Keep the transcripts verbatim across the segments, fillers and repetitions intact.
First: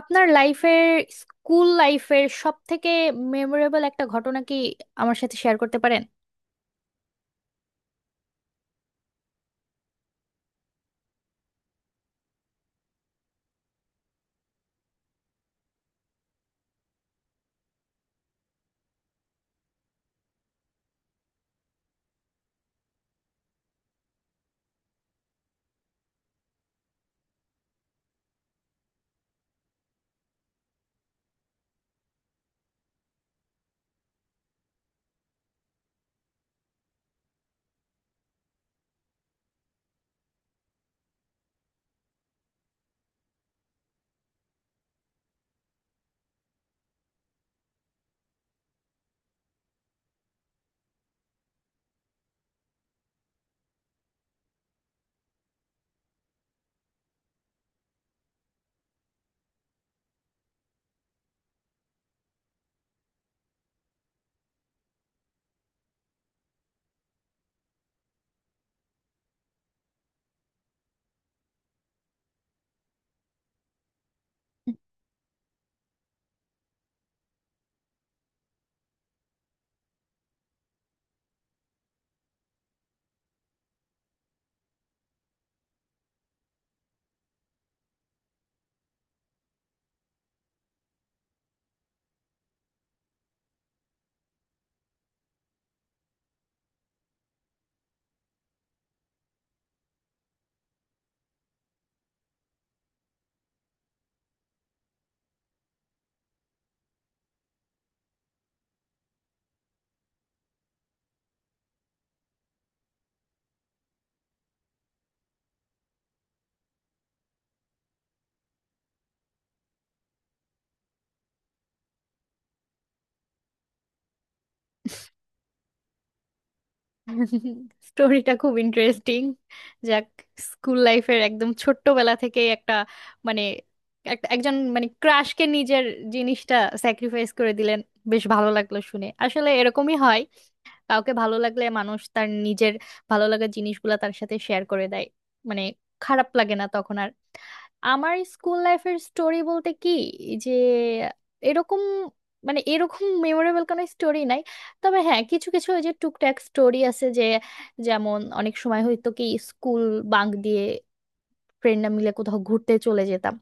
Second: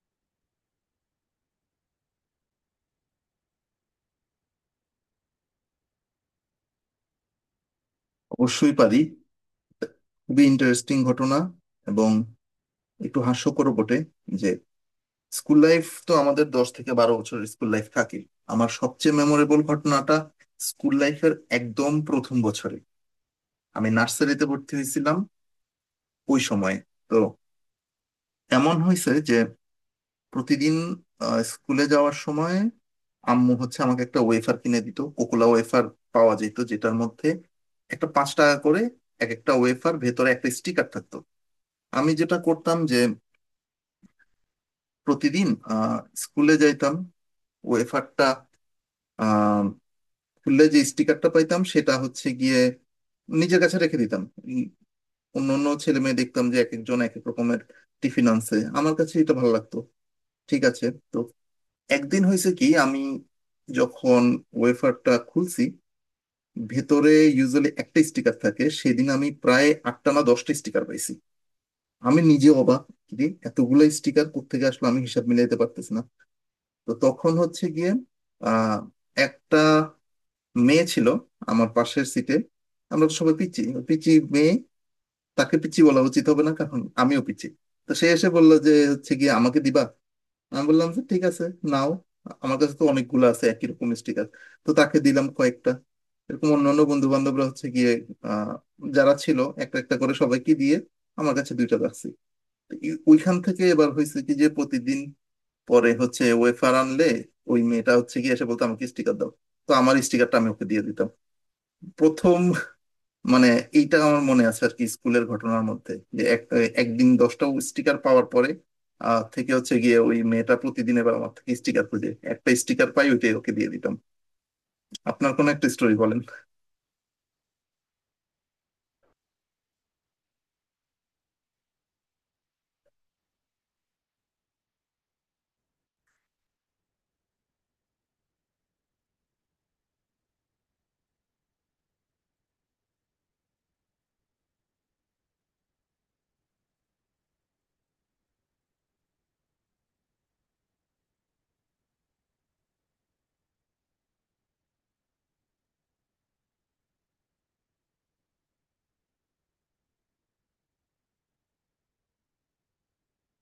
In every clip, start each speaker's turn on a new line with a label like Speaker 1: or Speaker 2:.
Speaker 1: আপনার লাইফের স্কুল লাইফের সব থেকে মেমোরেবল একটা ঘটনা কি আমার সাথে শেয়ার করতে পারেন?
Speaker 2: অবশ্যই পারি। খুবই ইন্টারেস্টিং ঘটনা এবং একটু হাস্যকরও বটে যে স্কুল লাইফ তো আমাদের দশ থেকে বারো বছরের স্কুল লাইফ থাকে। আমার সবচেয়ে মেমোরেবল ঘটনাটা স্কুল লাইফের একদম প্রথম বছরে, আমি নার্সারিতে ভর্তি হয়েছিলাম ওই সময়ে। তো এমন হয়েছে যে প্রতিদিন আহ, স্কুলে যাওয়ার সময় আম্মু হচ্ছে আমাকে একটা ওয়েফার কিনে দিত, কোকোলা ওয়েফার পাওয়া যেত, যেটার মধ্যে একটা পাঁচ টাকা করে এক একটা ওয়েফার ভেতরে একটা স্টিকার থাকতো। আমি যেটা করতাম যে প্রতিদিন আহ, স্কুলে যাইতাম, ওয়েফারটা আহ, খুললে যে স্টিকারটা পাইতাম সেটা হচ্ছে গিয়ে নিজের কাছে রেখে দিতাম। উম, অন্য অন্য ছেলে মেয়ে দেখতাম যে এক একজন এক এক রকমের টিফিন আনছে, আমার কাছে এটা ভালো লাগতো, ঠিক আছে। তো একদিন হয়েছে কি, আমি যখন ওয়েফারটা খুলছি, ভেতরে ইউজুয়ালি একটা স্টিকার থাকে, সেদিন আমি প্রায় আটটা না দশটা স্টিকার পাইছি। আমি নিজে অবাক, কিরে, এতগুলো স্টিকার কোত্থেকে আসলো, আমি হিসাব মিলাইতে পারতেছি না। তো তখন হচ্ছে গিয়ে আহ একটা মেয়ে ছিল আমার পাশের সিটে, আমরা তো সবাই পিচি, পিচি মেয়ে, তাকে পিচি বলা উচিত হবে না কারণ আমিও পিচি। তো সে এসে বললো যে হচ্ছে গিয়ে আমাকে দিবা, আমি বললাম যে ঠিক আছে নাও, আমার কাছে তো অনেকগুলো আছে একই রকম স্টিকার। তো তাকে দিলাম কয়েকটা, এরকম অন্যান্য বন্ধু বান্ধবরা হচ্ছে গিয়ে আহ যারা ছিল একটা একটা করে সবাইকে দিয়ে আমার কাছে দুইটা রাখছি। তো এই- ওইখান থেকে এবার হয়েছে কি যে প্রতিদিন পরে হচ্ছে ওয়েফার আনলে ওই মেয়েটা হচ্ছে গিয়ে এসে বলতো আমাকে স্টিকার দাও, তো আমার স্টিকারটা আমি ওকে দিয়ে দিতাম। প্রথম মানে এইটা আমার মনে আছে আর কি স্কুলের ঘটনার মধ্যে, যে এক একদিন দশটা স্টিকার পাওয়ার পরে আহ থেকে হচ্ছে গিয়ে ওই মেয়েটা প্রতিদিন এবার আমার থেকে স্টিকার খুঁজে, একটা স্টিকার পাই ওইটাই ওকে দিয়ে দিতাম। আপনার কোনো একটা স্টোরি বলেন।
Speaker 1: স্টোরিটা খুব ইন্টারেস্টিং। যাক, স্কুল লাইফের একদম ছোট্টবেলা থেকে একটা, মানে এক- একজন, মানে ক্রাশকে নিজের জিনিসটা স্যাক্রিফাইস করে দিলেন। বেশ ভালো লাগলো শুনে, আসলে এরকমই হয়। কাউকে ভালো লাগলে মানুষ তার নিজের ভালো লাগার জিনিসগুলা তার সাথে শেয়ার করে দেয়, মানে খারাপ লাগে না তখন আর। আমার স্কুল লাইফের স্টোরি বলতে কি, যে এরকম, মানে এরকম মেমোরেবল কোনো স্টোরি নাই। তবে হ্যাঁ, কিছু কিছু ওই যে টুকটাক স্টোরি আছে, যে যেমন অনেক সময় হয়তো কি স্কুল বাঙ্ক দিয়ে ফ্রেন্ডরা মিলে কোথাও ঘুরতে চলে যেতাম।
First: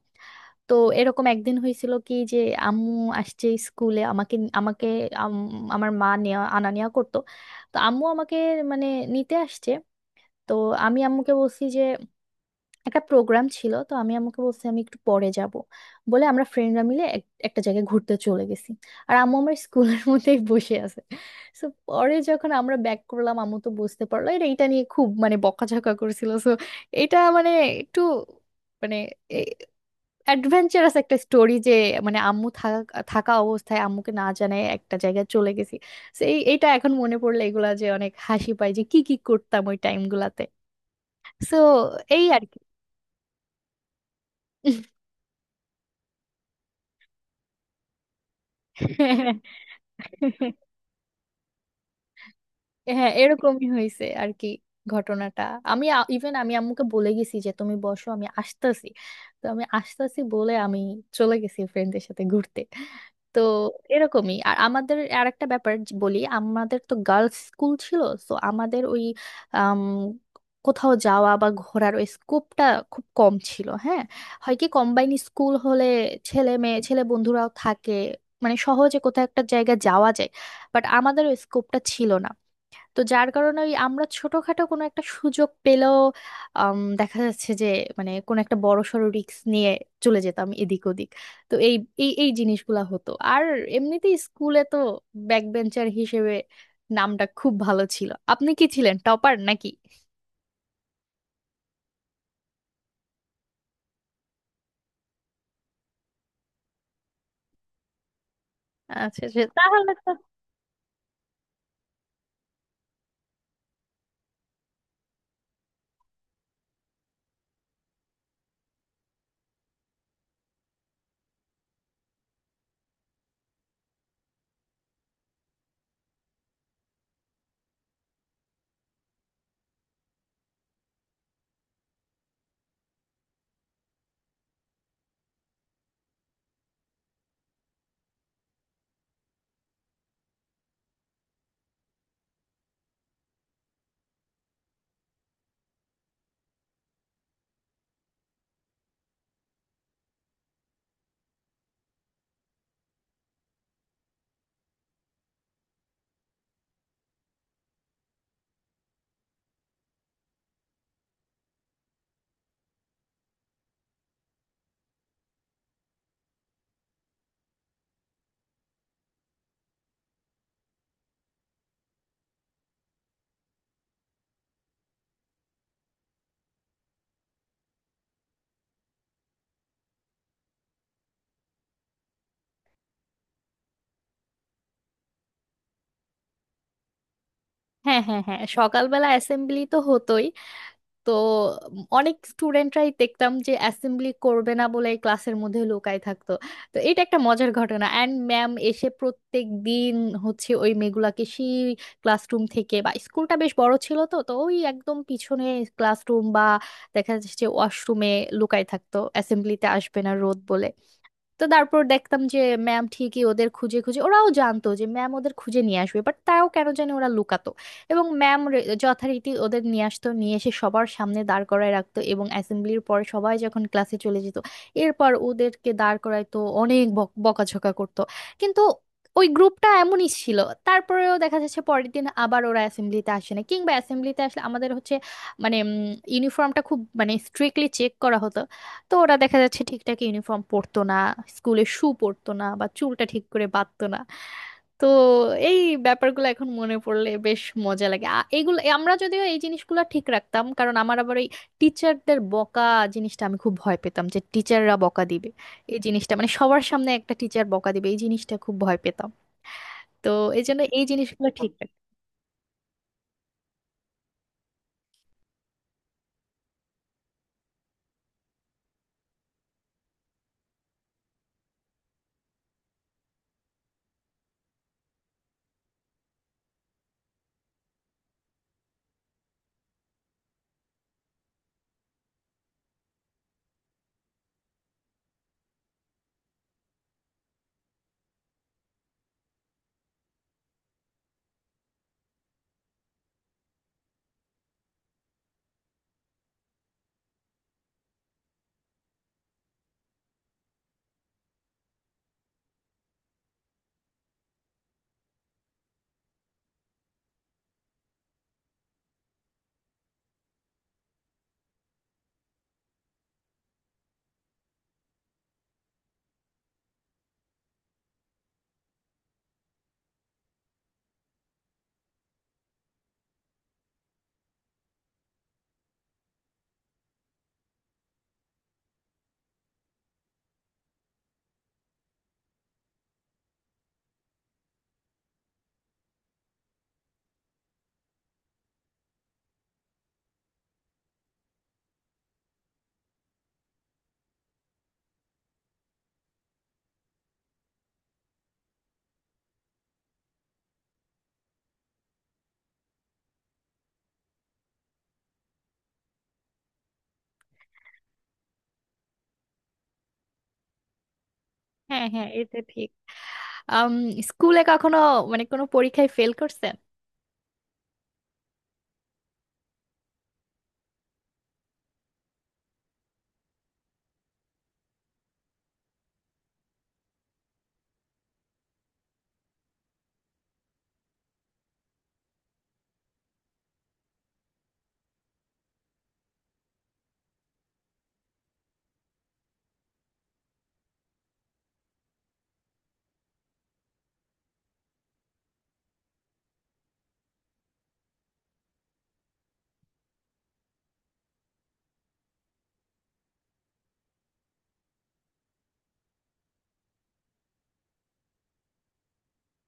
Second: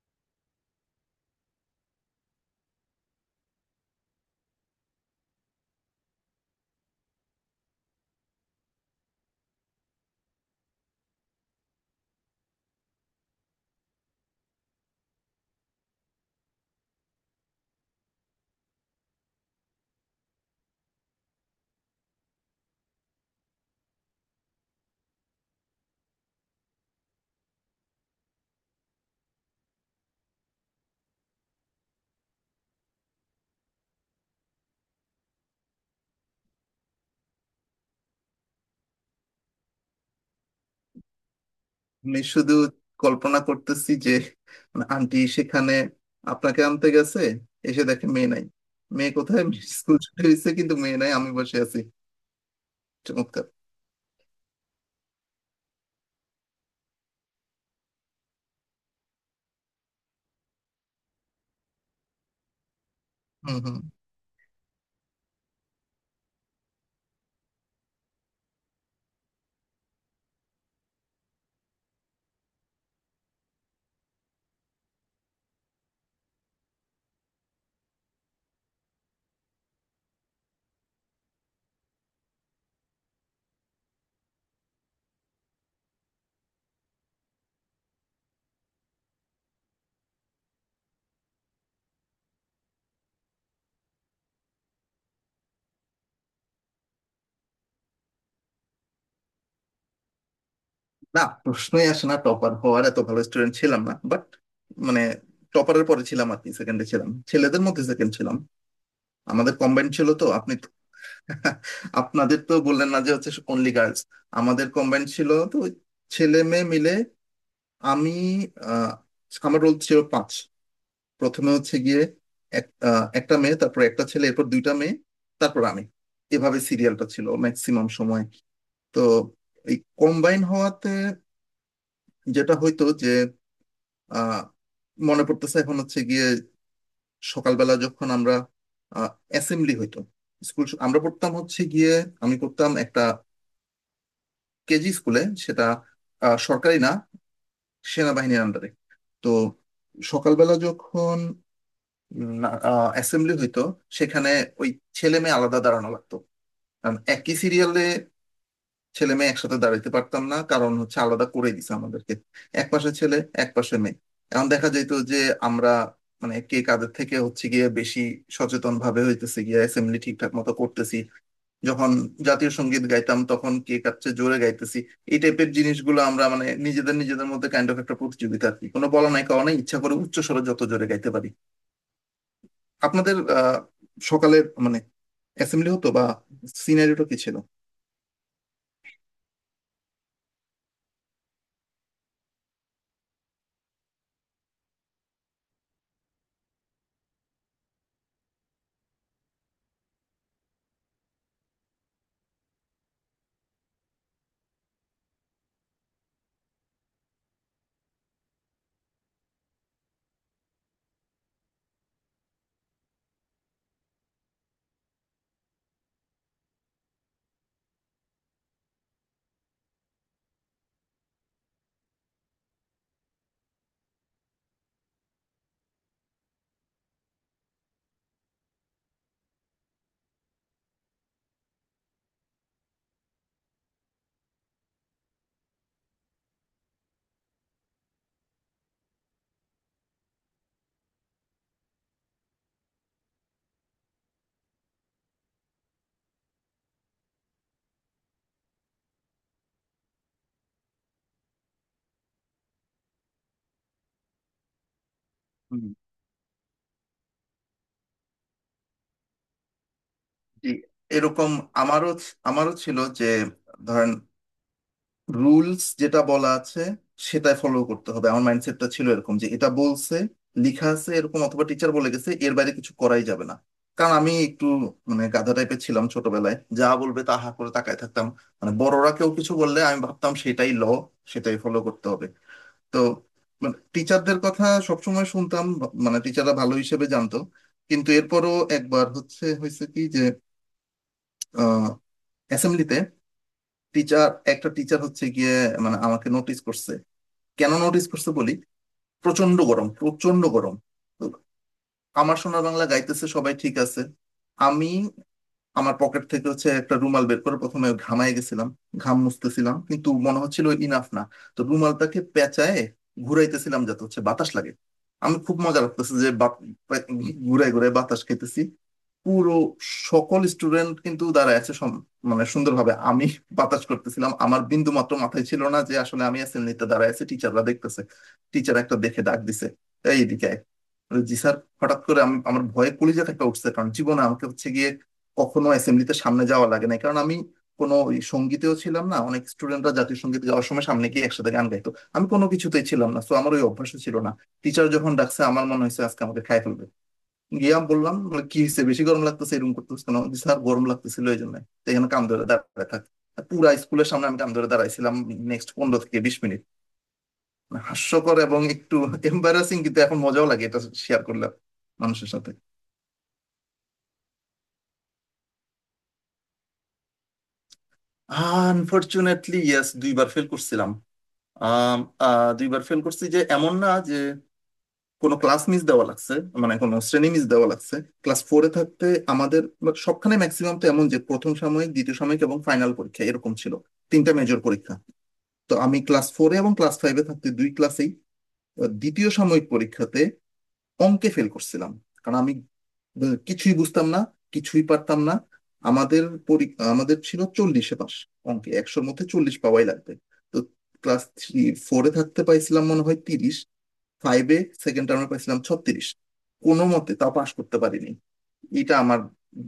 Speaker 1: তো এরকম একদিন হয়েছিল কি, যে আম্মু আসছে স্কুলে আমাকে আমাকে। আম- আমার মা নেওয়া আনা নেওয়া করতো। তো আম্মু আমাকে, মানে, নিতে আসছে। তো আমি আম্মুকে বলছি যে একটা প্রোগ্রাম ছিল, তো আমি আম্মুকে বলছি আমি একটু পরে যাব, বলে আমরা ফ্রেন্ডরা মিলে এক- একটা জায়গায় ঘুরতে চলে গেছি। আর আম্মু আমার স্কুলের মধ্যেই বসে আছে। সো পরে যখন আমরা ব্যাক করলাম, আম্মু তো বুঝতে পারলো, এটা এটা নিয়ে খুব মানে বকাঝকা করছিল। সো এটা মানে একটু, মানে অ্যাডভেঞ্চারাস একটা স্টোরি, যে মানে আম্মু থাকা থাকা অবস্থায় আম্মুকে না জানায় একটা জায়গায় চলে গেছি। সো এই এটা এখন মনে পড়লে এগুলা যে অনেক হাসি পায়, যে কি কি করতাম ওই টাইমগুলাতে। সো
Speaker 2: আমি
Speaker 1: এই আর
Speaker 2: শুধু
Speaker 1: কি।
Speaker 2: কল্পনা করতেছি যে মানে আন্টি সেখানে আপনাকে আনতে গেছে, এসে দেখে মেয়ে নাই, মেয়ে কোথায়, স্কুল ছুটি হয়েছে কিন্তু মেয়ে নাই, আমি বসে আছি।
Speaker 1: হ্যাঁ,
Speaker 2: চমৎকার।
Speaker 1: এরকমই হয়েছে আর কি ঘটনাটা। আমি, ইভেন আমি আম্মুকে বলে গেছি যে তুমি বসো আমি আসতেছি, তো আমি আসতেছি বলে আমি চলে গেছি ফ্রেন্ডদের সাথে ঘুরতে। তো
Speaker 2: হম হম।
Speaker 1: এরকমই। আর আমাদের আর একটা ব্যাপার, যে- বলি, আমাদের তো গার্লস স্কুল ছিল। তো আমাদের ওই আম, কোথাও যাওয়া বা ঘোরার ওই স্কোপটা খুব কম ছিল, হ্যাঁ। হয় কি, কম্বাইন স্কুল হলে ছেলে মেয়ে, ছেলে বন্ধুরাও থাকে, মানে সহজে কোথাও একটা জায়গা যাওয়া যায়, বাট আমাদের ওই স্কোপটা ছিল না। তো যার কারণে ওই আমরা ছোটখাটো কোনো একটা সুযোগ পেলেও, আম, দেখা যাচ্ছে যে, মানে কোনো একটা বড়সড় রিস্ক নিয়ে চলে যেতাম এদিক ওদিক। তো এই এই এই জিনিসগুলা হতো। আর এমনিতেই স্কুলে তো ব্যাক বেঞ্চার হিসেবে নামটা খুব ভালো ছিল। আপনি কি ছিলেন টপার নাকি?
Speaker 2: না, প্রশ্নই আসে না টপার হওয়ার, এত ভালো স্টুডেন্ট ছিলাম না, বাট মানে টপারের পরে ছিলাম আর কি, সেকেন্ডে ছিলাম, ছেলেদের মধ্যে সেকেন্ড ছিলাম।
Speaker 1: আচ্ছা আচ্ছা,
Speaker 2: আমাদের কম্বাইন
Speaker 1: তাহলে
Speaker 2: ছিল
Speaker 1: তো।
Speaker 2: তো আপনি তো- আপনাদের তো বললেন না যে হচ্ছে অনলি গার্লস। আমাদের কম্বাইন ছিল তো, ওই ছেলে মেয়ে মিলে। আমি আহ, আমার রোল ছিল পাঁচ। প্রথমে হচ্ছে গিয়ে এক- আহ, একটা মেয়ে, তারপর একটা ছেলে, এরপর দুইটা মেয়ে, তারপর আমি, এভাবে সিরিয়ালটা ছিল ম্যাক্সিমাম সময়। তো এই কম্বাইন হওয়াতে যেটা হইতো যে আহ মনে পড়তেছে এখন হচ্ছে গিয়ে, সকালবেলা যখন আমরা অ্যাসেম্বলি হইতো, স্কুল আমরা পড়তাম হচ্ছে গিয়ে, আমি পড়তাম একটা কেজি স্কুলে, সেটা আহ, সরকারি না, সেনাবাহিনীর আন্ডারে। তো সকালবেলা যখন অ্যাসেম্বলি হইতো সেখানে ওই ছেলে মেয়ে আলাদা দাঁড়ানো লাগতো, কারণ একই সিরিয়ালে ছেলে মেয়ে একসাথে দাঁড়াইতে পারতাম না, কারণ হচ্ছে আলাদা করে দিছে আমাদেরকে, এক পাশে ছেলে এক পাশে মেয়ে। এখন দেখা যেত যে আমরা মানে কে কাদের থেকে হচ্ছে গিয়ে বেশি সচেতন ভাবে হইতেছে গিয়ে অ্যাসেম্বলি ঠিকঠাক মতো করতেছি, যখন জাতীয় সঙ্গীত গাইতাম তখন কে কার চেয়ে জোরে গাইতেছি। এই টাইপের জিনিসগুলো আমরা মানে নিজেদের নিজেদের মধ্যে কাইন্ড অফ একটা প্রতিযোগিতা আর কি, কোনো বলা নাই কারণে ইচ্ছা করে উচ্চ স্বরে যত জোরে গাইতে পারি। আপনাদের আহ সকালের মানে অ্যাসেম্বলি হতো বা সিনারিটা কি ছিল?
Speaker 1: হ্যাঁ, হ্যাঁ, হ্যাঁ, সকালবেলা অ্যাসেম্বলি তো হতোই। তো উম অনেক স্টুডেন্টরাই দেখতাম যে অ্যাসেম্বলি করবে না বলে ক্লাসের মধ্যে লুকায় থাকতো। তো এটা একটা মজার ঘটনা। অ্যান্ড ম্যাম এসে প্রত্যেক দিন হচ্ছে ওই মেয়েগুলাকে সেই ক্লাসরুম থেকে বা, স্কুলটা বেশ বড় ছিল, তো তো ওই একদম পিছনে ক্লাসরুম বা দেখা যাচ্ছে যে ওয়াশরুমে লুকায় থাকতো, অ্যাসেম্বলিতে আসবে না রোদ বলে। তো তারপর দেখতাম যে ম্যাম ঠিকই ওদের খুঁজে খুঁজে, ওরাও জানতো যে ম্যাম ওদের খুঁজে নিয়ে আসবে, বাট তাও কেন জানি ওরা লুকাতো। এবং ম্যাম যথারীতি ওদের নিয়ে আসতো, নিয়ে এসে সবার সামনে দাঁড় করায় রাখতো, এবং অ্যাসেম্বলির পরে সবাই যখন ক্লাসে চলে যেত এরপর ওদেরকে দাঁড় করাইতো, অনেক বক- বকাঝকা করতো। কিন্তু ওই গ্রুপটা এমনই ছিল, তারপরেও দেখা যাচ্ছে পরের দিন আবার ওরা অ্যাসেম্বলিতে আসে না, কিংবা অ্যাসেম্বলিতে আসলে আমাদের হচ্ছে, মানে ইউনিফর্মটা খুব মানে স্ট্রিক্টলি চেক করা হতো। তো ওরা দেখা যাচ্ছে ঠিকঠাক ইউনিফর্ম পরতো না, স্কুলে শু পরতো না বা চুলটা ঠিক করে বাঁধতো না। তো এই ব্যাপারগুলো এখন মনে পড়লে বেশ মজা লাগে, আ- এইগুলো আমরা যদিও, এই জিনিসগুলো ঠিক রাখতাম কারণ আমার আবার ওই টিচারদের বকা জিনিসটা আমি খুব ভয় পেতাম যে টিচাররা বকা দিবে, এই জিনিসটা, মানে সবার সামনে একটা টিচার বকা দিবে এই জিনিসটা খুব ভয় পেতাম। তো এই
Speaker 2: জি,
Speaker 1: জন্য এই জিনিসগুলো
Speaker 2: এরকম
Speaker 1: ঠিক
Speaker 2: আমারও
Speaker 1: রাখতাম।
Speaker 2: ছি- আমারও ছিল যে ধরেন রুলস যেটা বলা আছে সেটা ফলো করতে হবে, আমার মাইন্ডসেটটা ছিল এরকম যে এটা বলছে, লিখা আছে এরকম অথবা টিচার বলে গেছে, এর বাইরে কিছু করাই যাবে না। কারণ আমি একটু মানে গাধা টাইপের ছিলাম ছোটবেলায়, যা বলবে তা হা করে তাকায় থাকতাম, মানে বড়রা কেউ কিছু বললে আমি ভাবতাম সেটাই ল, সেটাই ফলো করতে হবে। তো মানে টিচারদের কথা সবসময় শুনতাম, মানে টিচাররা ভালো হিসেবে জানতো। কিন্তু এরপরও একবার হচ্ছে হয়েছে কি যে অ্যাসেম্বলিতে টিচার, একটা টিচার হচ্ছে গিয়ে মানে আমাকে নোটিস করছে। কেন নোটিস করছে বলি, প্রচন্ড গরম প্রচন্ড গরম। তো আমার সোনার বাংলা গাইতেছে সবাই ঠিক আছে, আমি আমার পকেট থেকে হচ্ছে একটা রুমাল বের করে প্রথমে ঘামায় গেছিলাম, ঘাম মুছতেছিলাম কিন্তু মনে হচ্ছিল ইনাফ না। তো রুমালটাকে পেঁচায় ঘুরাইতেছিলাম যাতে হচ্ছে বাতাস লাগে, আমি খুব মজা লাগতেছে যে ঘুরে ঘুরে বাতাস খেতেছি। পুরো সকল স্টুডেন্ট কিন্তু দাঁড়ায় আছে সম- মানে সুন্দরভাবে আমি বাতাস করতেছিলাম, আমার বিন্দু মাত্র মাথায় ছিল না যে আসলে আমি অ্যাসেম্বলিতে দাঁড়ায় আছে, টিচাররা দেখতেছে। টিচার একটা দেখে ডাক দিছে, এইদিকে আয়।" মানে জি স্যার, হঠাৎ করে আম- আমার ভয়ে কলিজা থেকে উঠছে, কারণ জীবনে আমাকে হচ্ছে গিয়ে কখনো অ্যাসেম্বলিতে সামনে যাওয়া লাগে নাই, কারণ আমি কোনো ওই সঙ্গীতেও ছিলাম না, অনেক স্টুডেন্টরা জাতীয় সঙ্গীত গাওয়ার সময় সামনে গিয়ে একসাথে গান গাইতো, আমি কোনো কিছুতেই ছিলাম না, তো আমার ওই অভ্যাস ছিল না। টিচার যখন ডাকছে আমার মনে হয়েছে আজকে আমাকে খাই ফেলবে। গিয়ে আমি বললাম বলে, কি হয়েছে বেশি গরম লাগতেছে এরকম করতেছে কেন, "জি স্যার গরম লাগতেছিল এই জন্য"। তো এখানে কাম ধরে দাঁড়ায় থাক, পুরা স্কুলের সামনে আমি কাম ধরে দাঁড়াইছিলাম নেক্সট পনেরো থেকে বিশ মিনিট। হাস্যকর এবং একটু এম্বারাসিং কিন্তু এখন মজাও লাগে, এটা শেয়ার করলাম
Speaker 1: হ্যাঁ হ্যাঁ,
Speaker 2: মানুষের সাথে।
Speaker 1: এটা ঠিক। আম, স্কুলে কখনো, মানে কোনো পরীক্ষায় ফেল করছেন?
Speaker 2: আনফরচুনেটলি ইয়েস, দুইবার ফেল করছিলাম। আম, আহ, দুইবার ফেল করছি, যে এমন না যে কোনো ক্লাস মিস দেওয়া লাগছে, মানে কোনো শ্রেণী মিস দেওয়া লাগছে। ক্লাস ফোরে থাকতে, আমাদের বা- সবখানে ম্যাক্সিমাম তো এমন, যে প্রথম সাময়িক দ্বিতীয় সাময়িক এবং ফাইনাল পরীক্ষা এরকম ছিল, তিনটা মেজর পরীক্ষা। তো আমি ক্লাস ফোরে এবং ক্লাস ফাইভে থাকতে দুই ক্লাসেই দ্বিতীয় সাময়িক পরীক্ষাতে অঙ্কে ফেল করছিলাম, কারণ আমি ব- কিছুই বুঝতাম না, কিছুই পারতাম না। আমাদের পরি- আমাদের ছিল চল্লিশে পাস, অঙ্কে একশোর মধ্যে চল্লিশ পাওয়াই লাগবে। তো ক্লাস থ্রি ফোরে থাকতে পাইছিলাম মনে হয় তিরিশ, ফাইভে সেকেন্ড টার্মে পাইছিলাম ছত্রিশ, কোনো মতে তা পাশ করতে পারিনি। এটা আমার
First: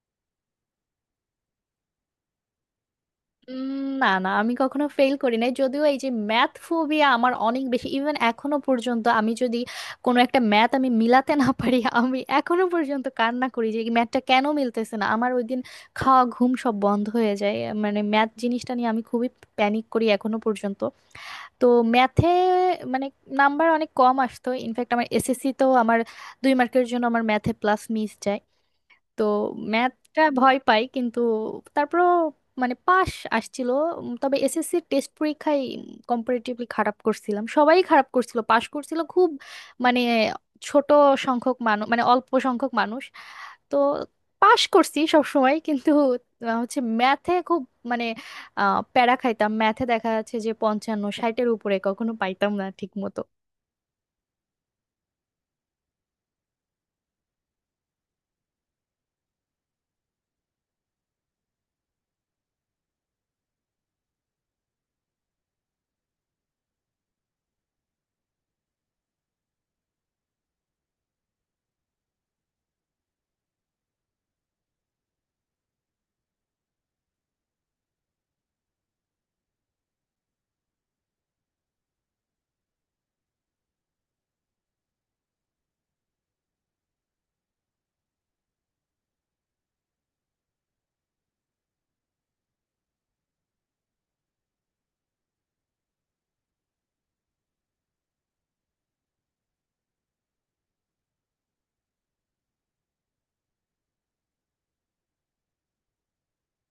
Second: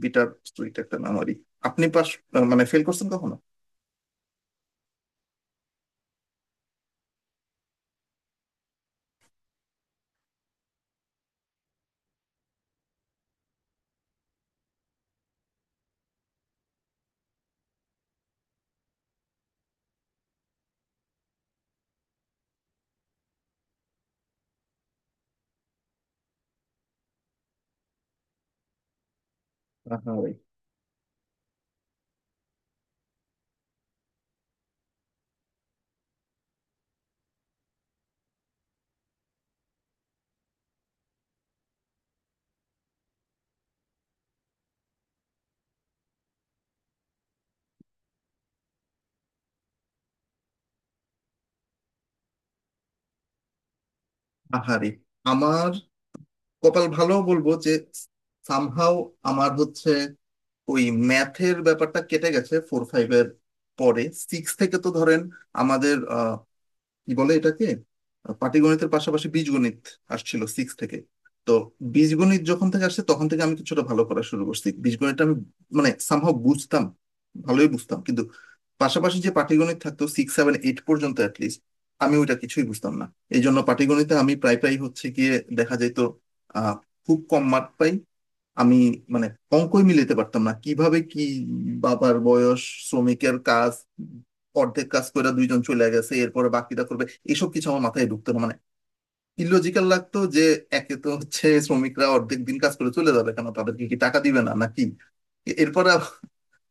Speaker 2: বিটার স্টোরিটা, একটা মেমোরি। আপনি পাস মানে ফেল করছেন কখনো?
Speaker 1: উম, না না, আমি কখনো ফেল করি নাই, যদিও এই যে ম্যাথ ফোবিয়া আমার অনেক বেশি, ইভেন এখনো পর্যন্ত আমি যদি কোনো একটা ম্যাথ আমি মিলাতে না পারি আমি এখনো পর্যন্ত কান্না করি যে ম্যাথটা কেন মিলতেছে না। আমার ওই দিন খাওয়া ঘুম সব বন্ধ হয়ে যায়, মানে ম্যাথ জিনিসটা নিয়ে আমি খুবই প্যানিক করি এখনো পর্যন্ত। তো ম্যাথে, মানে, নাম্বার অনেক কম আসতো। ইনফ্যাক্ট আমার এস এস সি তো আমার দুই মার্কের জন্য আমার ম্যাথে প্লাস মিস যায়। তো ম্যাথটা
Speaker 2: আহারে।
Speaker 1: ভয় পাই, কিন্তু তারপরও, মানে পাস আসছিল। উম, তবে এস এস সি টেস্ট পরীক্ষায় কম্পারেটিভলি খারাপ করছিলাম, সবাই খারাপ করছিল, পাশ করছিল খুব, মানে ছোট সংখ্যক মানুষ, মানে অল্প সংখ্যক মানুষ। তো পাশ করছি সব সময়, কিন্তু আহ, হচ্ছে ম্যাথে খুব, মানে আহ, প্যারা খাইতাম। ম্যাথে দেখা যাচ্ছে যে পঞ্চান্ন, ষাটের উপরে কখনো পাইতাম না ঠিক মতো।
Speaker 2: আহারে, আমার কপাল ভালো বলবো যে সামহাও আমার হচ্ছে ওই ম্যাথের ব্যাপারটা কেটে গেছে ফোর ফাইভের পরে। সিক্স থেকে তো ধরেন আমাদের আহ, কি বলে এটাকে, আহ, পাটিগণিতের পাশাপাশি বীজগণিত আসছিল সিক্স থেকে। তো বীজগণিত যখন থেকে আসছে তখন থেকে আমি কিছুটা ভালো করা শুরু করছি, বীজগণিতটা আমি মানে সামহাও বুঝতাম, ভালোই বুঝতাম, কিন্তু পাশাপাশি যে পাটিগণিত থাকতো সিক্স সেভেন এইট পর্যন্ত অ্যাটলিস্ট, আমি ওইটা কিছুই বুঝতাম না। এই জন্য পাটিগণিতে আমি প্রায় প্রায় হচ্ছে গিয়ে দেখা যেত আহ খুব কম মার্ক পাই আমি, মানে অঙ্কই মিলাতে পারতাম না কিভাবে কি, বাবার বয়স, শ্রমিকের কাজ, অর্ধেক কাজ করে দুইজন চলে গেছে এরপরে বাকিটা করবে, এসব কিছু আমার মাথায় ঢুকতো না, মানে ইলজিক্যাল লাগতো যে একে তো হচ্ছে শ্রমিকরা অর্ধেক দিন কাজ করে চলে যাবে কেন, তাদেরকে কি টাকা দিবে না নাকি, এরপরে আবার।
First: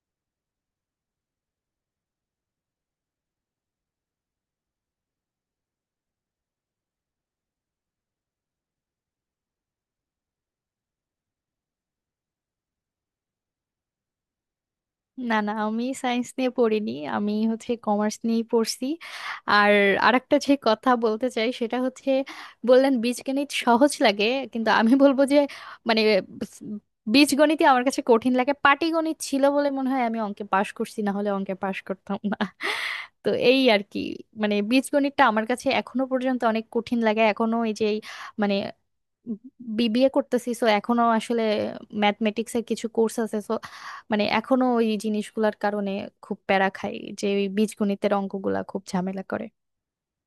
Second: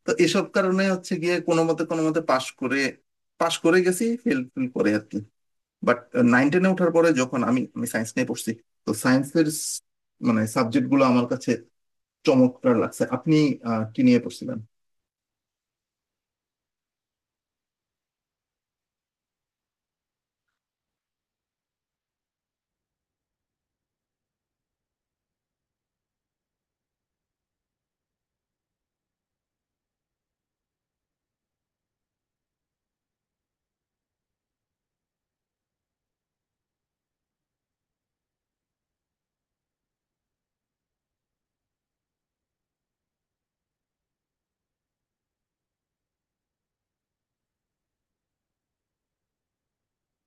Speaker 2: তো এসব কারণে হচ্ছে গিয়ে কোনো মতে কোনো মতে পাশ করে, পাশ করে গেছি ফেল ফেল করে আর কি। বাট নাইন টেনে ওঠার পরে যখন আমি আমি সায়েন্স নিয়ে পড়ছি, তো সায়েন্সের মানে সাবজেক্ট গুলো আমার কাছে চমৎকার লাগছে। আপনি আহ, কি নিয়ে পড়ছিলেন?
Speaker 1: না না, আমি সায়েন্স নিয়ে পড়িনি, আমি হচ্ছে কমার্স নিয়েই পড়ছি। আর আরেকটা যে কথা বলতে চাই সেটা হচ্ছে, বললেন বীজগণিত সহজ লাগে, কিন্তু আমি বলবো যে, মানে বীজগণিতই আমার কাছে কঠিন লাগে। পাটিগণিত ছিল বলে মনে হয় আমি অঙ্কে পাশ করছি, না হলে অঙ্কে পাশ করতাম না। তো এই আর কি, মানে বীজগণিতটা আমার কাছে এখনো পর্যন্ত অনেক কঠিন লাগে এখনো, এই যে এই, মানে বি বি এ করতেছি, সো এখনো আসলে ম্যাথমেটিক্স এর কিছু কোর্স আছে, সো মানে এখনো ওই জিনিসগুলোর কারণে খুব প্যারা খাই যে ওই বীজগণিতের অঙ্কগুলা খুব ঝামেলা করে।